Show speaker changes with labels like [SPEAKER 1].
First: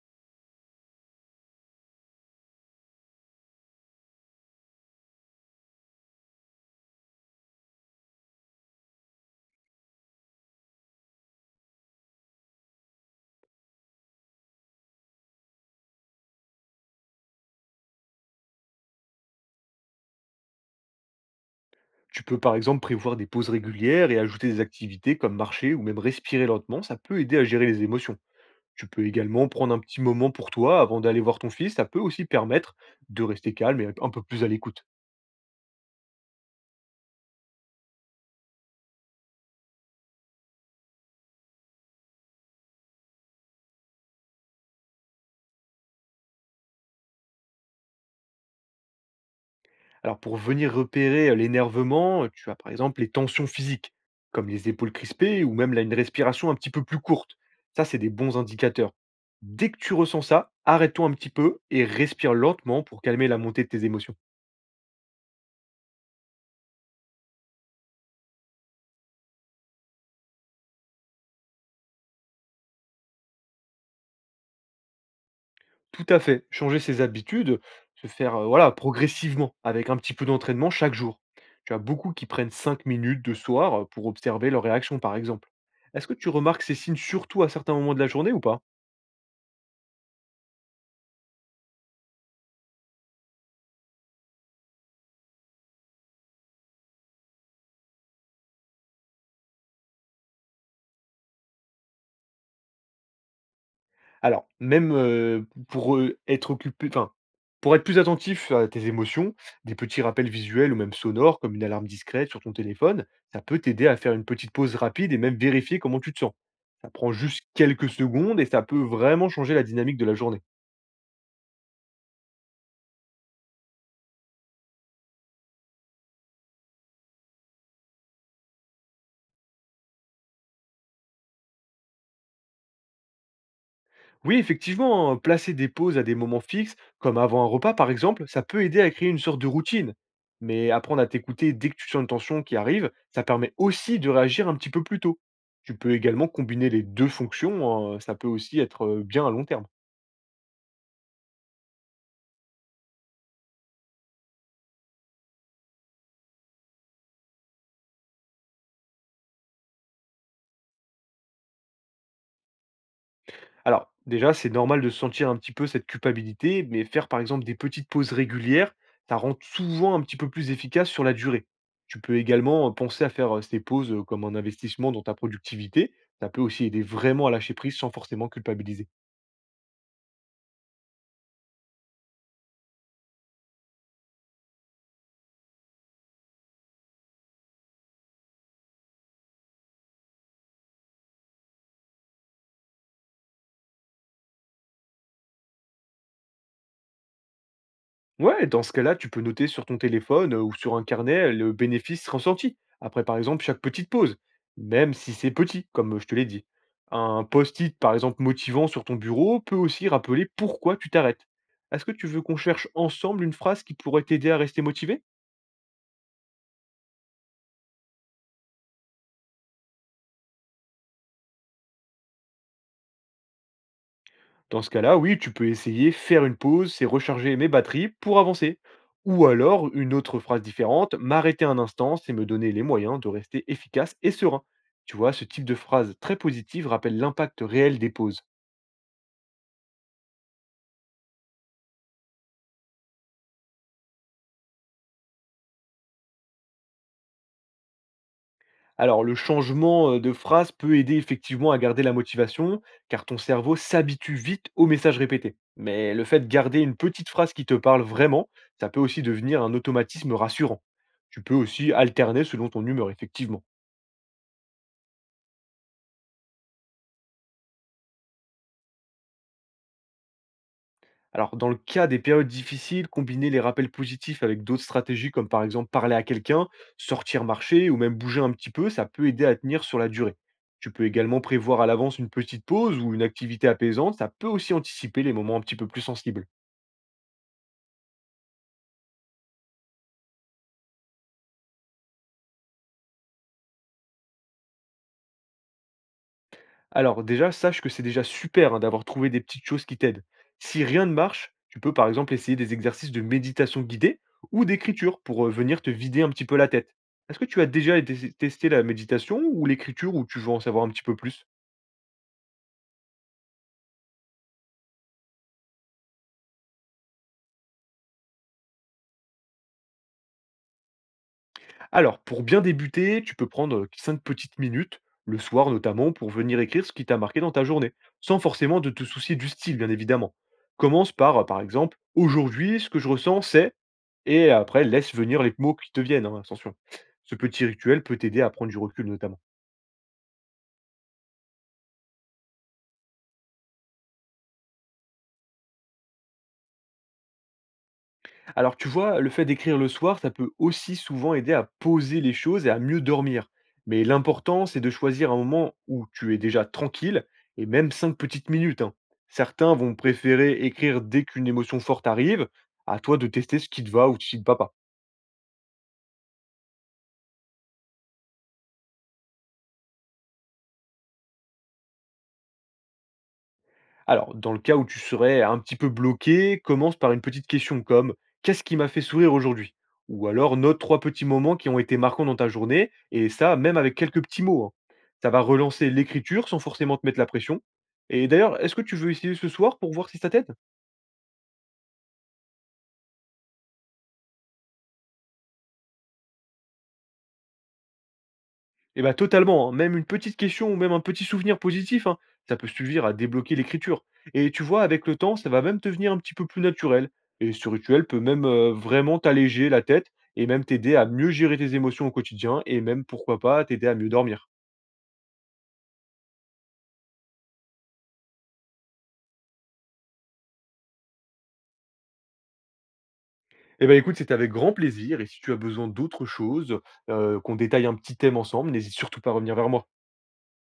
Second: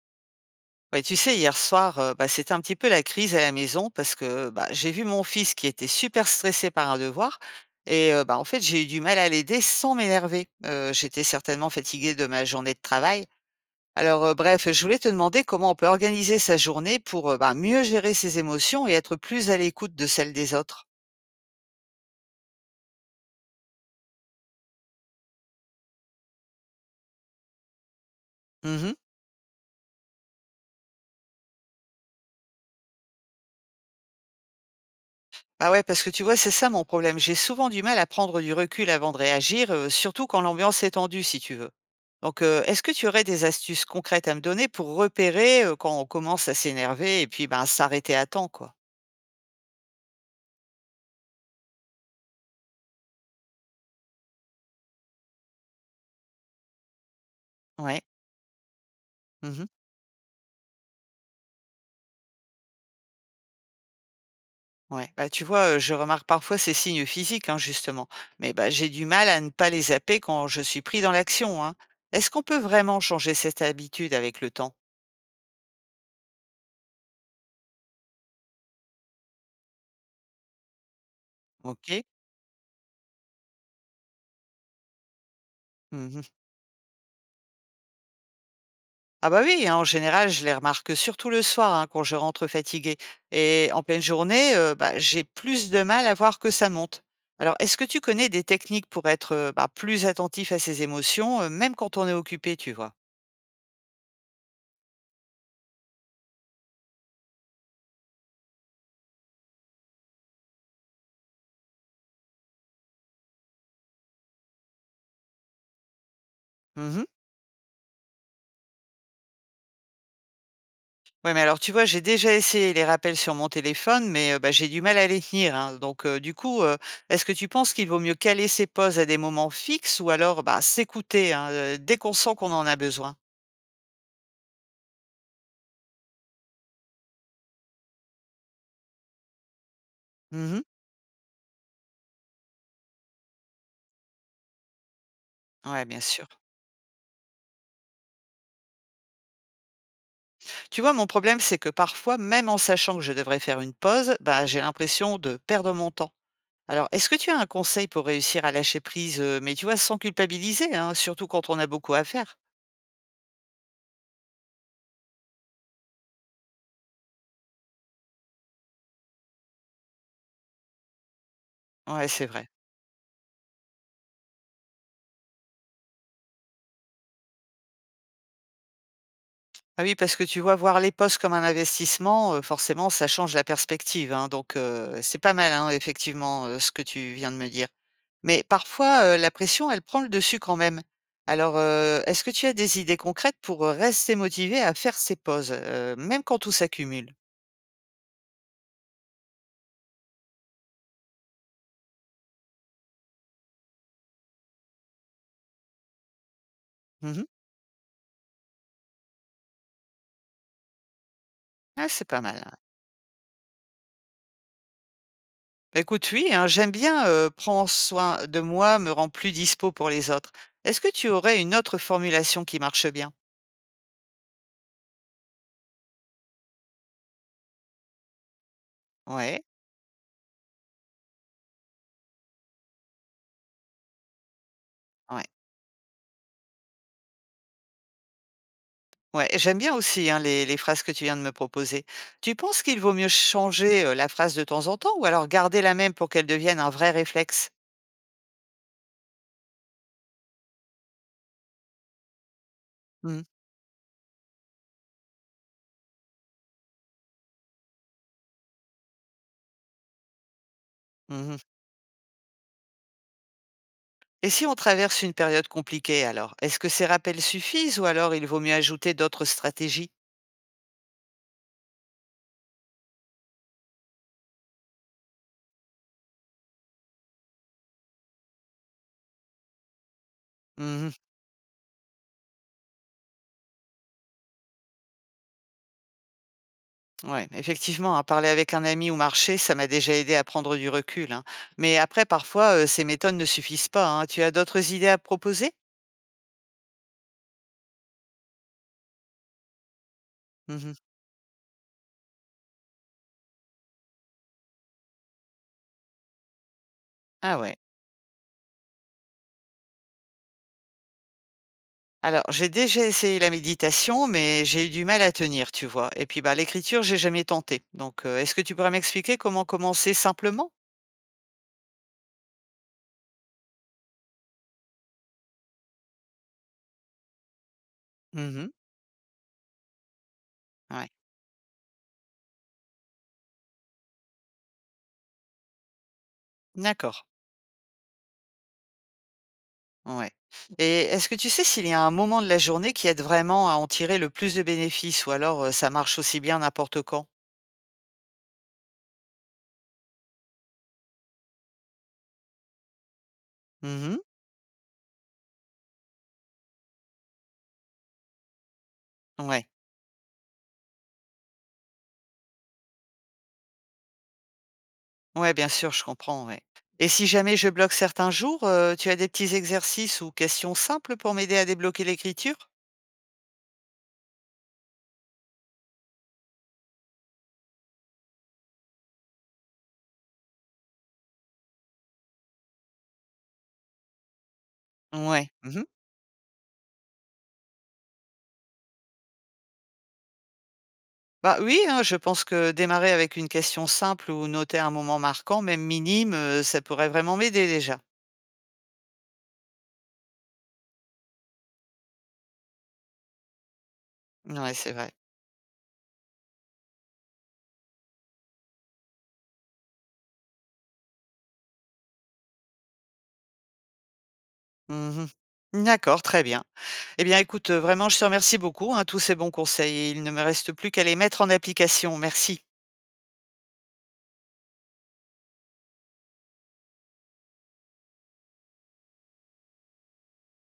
[SPEAKER 1] Ouais, tu sais, hier soir, c'était un petit peu la crise à la maison parce que, j'ai vu mon fils qui était super stressé par un devoir et en fait, j'ai eu du mal à l'aider sans m'énerver. J'étais certainement fatiguée de ma journée de travail. Alors, bref, je voulais te demander comment on peut organiser sa journée pour, mieux gérer ses émotions et être plus à l'écoute de celles des autres?
[SPEAKER 2] Tu peux par exemple prévoir des pauses régulières et ajouter des activités comme marcher ou même respirer lentement, ça peut aider à gérer les émotions. Tu
[SPEAKER 1] Mmh.
[SPEAKER 2] peux également prendre un petit moment pour toi avant d'aller voir ton fils, ça peut aussi permettre de rester calme et un peu plus à l'écoute.
[SPEAKER 1] Bah ouais, parce que tu vois, c'est ça mon problème. J'ai souvent du mal à prendre du recul avant de réagir, surtout quand l'ambiance est tendue, si tu veux. Donc, est-ce que tu aurais des astuces concrètes à me donner pour repérer quand on commence à s'énerver et puis ben s'arrêter à temps, quoi?
[SPEAKER 2] Alors pour venir repérer l'énervement, tu as par exemple les tensions physiques, comme les épaules crispées ou même là, une respiration un petit peu plus courte. Ça, c'est
[SPEAKER 1] Ouais.
[SPEAKER 2] des bons indicateurs.
[SPEAKER 1] Mhm.
[SPEAKER 2] Dès que tu ressens ça, arrête-toi un petit peu et respire lentement pour calmer la montée de tes émotions.
[SPEAKER 1] Ouais. Bah tu vois, je remarque parfois ces signes physiques, hein, justement. Mais bah j'ai du mal à ne pas les zapper quand je suis pris dans l'action, hein. Est-ce qu'on peut vraiment changer cette habitude avec le temps?
[SPEAKER 2] Tout à fait, changer ses habitudes, se faire, voilà, progressivement avec un petit peu d'entraînement chaque jour. Tu as
[SPEAKER 1] Ok.
[SPEAKER 2] beaucoup qui prennent 5 minutes de soir, pour observer leur réaction, par exemple. Est-ce que tu remarques ces signes surtout à certains moments de la journée ou pas?
[SPEAKER 1] Ah bah oui, hein, en général, je les remarque surtout le soir, hein, quand je rentre fatiguée. Et en pleine journée, j'ai plus de mal à voir que ça monte. Alors, est-ce que tu connais des techniques pour être, plus attentif à ses émotions, même quand on est occupé, tu vois?
[SPEAKER 2] Alors même, pour, être occupé enfin, pour être plus attentif à tes émotions, des petits rappels visuels ou même sonores comme une alarme discrète sur ton téléphone, ça peut t'aider à faire une petite pause rapide et même vérifier comment tu te sens. Ça
[SPEAKER 1] Mmh.
[SPEAKER 2] prend juste quelques secondes et ça peut vraiment changer la dynamique de la journée.
[SPEAKER 1] Ouais, mais alors tu vois, j'ai déjà essayé les rappels sur mon téléphone, mais j'ai du mal à les tenir, hein. Donc du coup, est-ce que tu penses qu'il vaut mieux caler ses pauses à des moments fixes ou alors, bah, s'écouter, hein, dès qu'on sent qu'on en a besoin?
[SPEAKER 2] Oui, effectivement, hein, placer des pauses à des moments fixes, comme avant un repas par exemple, ça peut aider à créer une sorte de routine.
[SPEAKER 1] Mmh.
[SPEAKER 2] Mais apprendre à t'écouter dès que tu sens une tension qui arrive, ça permet aussi de réagir un petit peu plus tôt. Tu
[SPEAKER 1] Ouais,
[SPEAKER 2] peux
[SPEAKER 1] bien sûr.
[SPEAKER 2] également combiner les deux fonctions, hein, ça peut aussi être bien à long terme.
[SPEAKER 1] Tu vois, mon problème, c'est que parfois, même en sachant que je devrais faire une pause, bah, j'ai l'impression de perdre mon temps. Alors, est-ce que tu as un conseil pour réussir à lâcher prise, mais tu vois, sans culpabiliser, hein, surtout quand on a beaucoup à faire?
[SPEAKER 2] Alors, déjà, c'est normal de sentir un petit peu cette culpabilité, mais faire par exemple des petites pauses régulières, ça rend souvent un petit peu plus efficace sur la durée. Tu
[SPEAKER 1] Ouais,
[SPEAKER 2] peux
[SPEAKER 1] c'est vrai.
[SPEAKER 2] également penser à faire ces pauses comme un investissement dans ta productivité. Ça peut aussi aider vraiment à lâcher prise sans forcément culpabiliser.
[SPEAKER 1] Ah oui, parce que tu vois, voir les postes comme un investissement, forcément, ça change la perspective, hein. Donc, c'est pas mal, hein, effectivement, ce que tu viens de me dire. Mais parfois, la pression, elle prend le dessus quand même. Alors, est-ce que tu as des idées concrètes pour rester motivé à faire ces pauses, même quand tout s'accumule?
[SPEAKER 2] Ouais, dans ce cas-là, tu peux noter sur ton téléphone ou sur un carnet le bénéfice ressenti, après par exemple chaque petite pause, même si c'est petit, comme je te l'ai dit. Un
[SPEAKER 1] Mmh.
[SPEAKER 2] post-it, par exemple, motivant sur ton bureau peut aussi rappeler pourquoi tu t'arrêtes. Est-ce
[SPEAKER 1] Ah,
[SPEAKER 2] que
[SPEAKER 1] c'est
[SPEAKER 2] tu
[SPEAKER 1] pas
[SPEAKER 2] veux
[SPEAKER 1] mal,
[SPEAKER 2] qu'on
[SPEAKER 1] ouais.
[SPEAKER 2] cherche ensemble une phrase qui pourrait t'aider à rester motivé?
[SPEAKER 1] Bah, écoute, oui, hein, j'aime bien, «prends soin de moi, me rend plus dispos pour les autres». Est-ce que tu aurais une autre formulation qui marche bien?
[SPEAKER 2] Dans ce cas-là, oui, tu peux essayer faire une pause, c'est recharger mes batteries pour avancer. Ou
[SPEAKER 1] Ouais,
[SPEAKER 2] alors, une autre phrase différente, m'arrêter un instant, c'est me donner les moyens de rester efficace et serein. Tu vois, ce
[SPEAKER 1] ouais,
[SPEAKER 2] type de phrase très positive rappelle l'impact réel des pauses.
[SPEAKER 1] ouais, j'aime bien aussi, hein, les phrases que tu viens de me proposer. Tu penses qu'il vaut mieux changer, la phrase de temps en temps ou alors garder la même pour qu'elle devienne un vrai réflexe?
[SPEAKER 2] Alors, le changement de phrase peut aider effectivement à garder la motivation, car ton
[SPEAKER 1] Mmh.
[SPEAKER 2] cerveau s'habitue vite aux messages répétés. Mais le fait de garder une petite phrase qui te parle vraiment, ça peut aussi devenir un automatisme rassurant. Tu peux
[SPEAKER 1] Mmh.
[SPEAKER 2] aussi alterner selon ton humeur, effectivement.
[SPEAKER 1] Et si on traverse une période compliquée alors? Est-ce que ces rappels suffisent ou alors il vaut mieux ajouter d'autres stratégies?
[SPEAKER 2] Alors, dans le cas des périodes difficiles, combiner les rappels positifs avec d'autres stratégies, comme par exemple parler à quelqu'un, sortir marcher ou même bouger un petit peu, ça peut aider à tenir sur la durée. Tu peux
[SPEAKER 1] Mmh.
[SPEAKER 2] également prévoir à l'avance une petite pause ou une activité apaisante, ça peut aussi anticiper les moments un petit peu plus sensibles.
[SPEAKER 1] Ouais, effectivement, hein, parler avec un ami ou marcher, ça m'a déjà aidé à prendre du recul, hein. Mais après, parfois, ces méthodes ne suffisent pas, hein. Tu as d'autres idées à proposer?
[SPEAKER 2] Alors déjà, sache que c'est déjà super, hein, d'avoir trouvé des petites choses qui t'aident. Si
[SPEAKER 1] Mhm.
[SPEAKER 2] rien ne marche, tu peux par exemple essayer des exercices de méditation guidée ou d'écriture pour venir te vider un petit peu la tête. Est-ce que
[SPEAKER 1] Ah
[SPEAKER 2] tu as
[SPEAKER 1] ouais.
[SPEAKER 2] testé la méditation ou l'écriture ou tu veux en savoir un petit peu plus?
[SPEAKER 1] Alors, j'ai déjà essayé la méditation, mais j'ai eu du mal à tenir, tu vois. Et puis, bah, l'écriture, j'ai jamais tenté. Donc, est-ce que tu pourrais m'expliquer comment commencer simplement?
[SPEAKER 2] Alors, pour bien débuter, tu peux prendre 5 petites minutes, le soir notamment, pour venir écrire ce qui t'a marqué dans ta journée, sans
[SPEAKER 1] Mhm.
[SPEAKER 2] forcément de te soucier du style, bien évidemment.
[SPEAKER 1] Ouais.
[SPEAKER 2] Commence par, par exemple, aujourd'hui, ce que je ressens, c'est... Et après, laisse venir les mots qui te viennent, hein, attention.
[SPEAKER 1] D'accord.
[SPEAKER 2] Ce petit rituel peut t'aider à prendre du recul, notamment.
[SPEAKER 1] Ouais. Et est-ce que tu sais s'il y a un moment de la journée qui aide vraiment à en tirer le plus de bénéfices, ou alors ça marche aussi bien n'importe quand?
[SPEAKER 2] Alors tu vois, le fait d'écrire le soir, ça peut aussi souvent aider à poser les choses et à mieux dormir. Mais
[SPEAKER 1] Mhm.
[SPEAKER 2] l'important, c'est de choisir un moment où tu es déjà tranquille, et même 5 petites minutes, hein.
[SPEAKER 1] Ouais.
[SPEAKER 2] Certains vont préférer écrire dès qu'une émotion forte arrive, à toi de tester ce qui te va ou ce qui ne va pas.
[SPEAKER 1] Ouais, bien sûr, je comprends, ouais. Et si jamais je bloque certains jours, tu as des petits exercices ou questions simples pour m'aider à débloquer l'écriture?
[SPEAKER 2] Alors, dans le cas où tu serais un petit peu bloqué, commence par une petite question comme: qu'est-ce qui m'a fait sourire aujourd'hui? Ou alors note 3 petits moments qui ont été marquants dans ta journée, et ça, même avec quelques petits mots, hein. Ça va
[SPEAKER 1] Ouais. Mmh.
[SPEAKER 2] relancer l'écriture sans forcément te mettre la pression. Et d'ailleurs, est-ce que tu veux essayer ce soir pour voir si ça t'aide?
[SPEAKER 1] Bah, oui, hein, je pense que démarrer avec une question simple ou noter un moment marquant, même minime, ça pourrait vraiment m'aider déjà.
[SPEAKER 2] Et bah, totalement, hein. Même une petite question ou même un petit souvenir positif, hein, ça peut suffire à débloquer l'écriture. Et tu
[SPEAKER 1] Ouais,
[SPEAKER 2] vois,
[SPEAKER 1] c'est
[SPEAKER 2] avec
[SPEAKER 1] vrai.
[SPEAKER 2] le temps, ça va même devenir un petit peu plus naturel. Et ce rituel peut même vraiment t'alléger la tête et même t'aider à mieux gérer tes émotions au quotidien et même, pourquoi pas, t'aider à mieux dormir.
[SPEAKER 1] Mmh. D'accord, très bien. Eh bien, écoute, vraiment, je te remercie beaucoup, hein, tous ces bons conseils il ne me reste plus qu'à les mettre en application. Merci.
[SPEAKER 2] Eh ben écoute, c'est avec grand plaisir. Et si tu as besoin d'autres choses, qu'on détaille un petit thème ensemble, n'hésite surtout pas à revenir vers moi.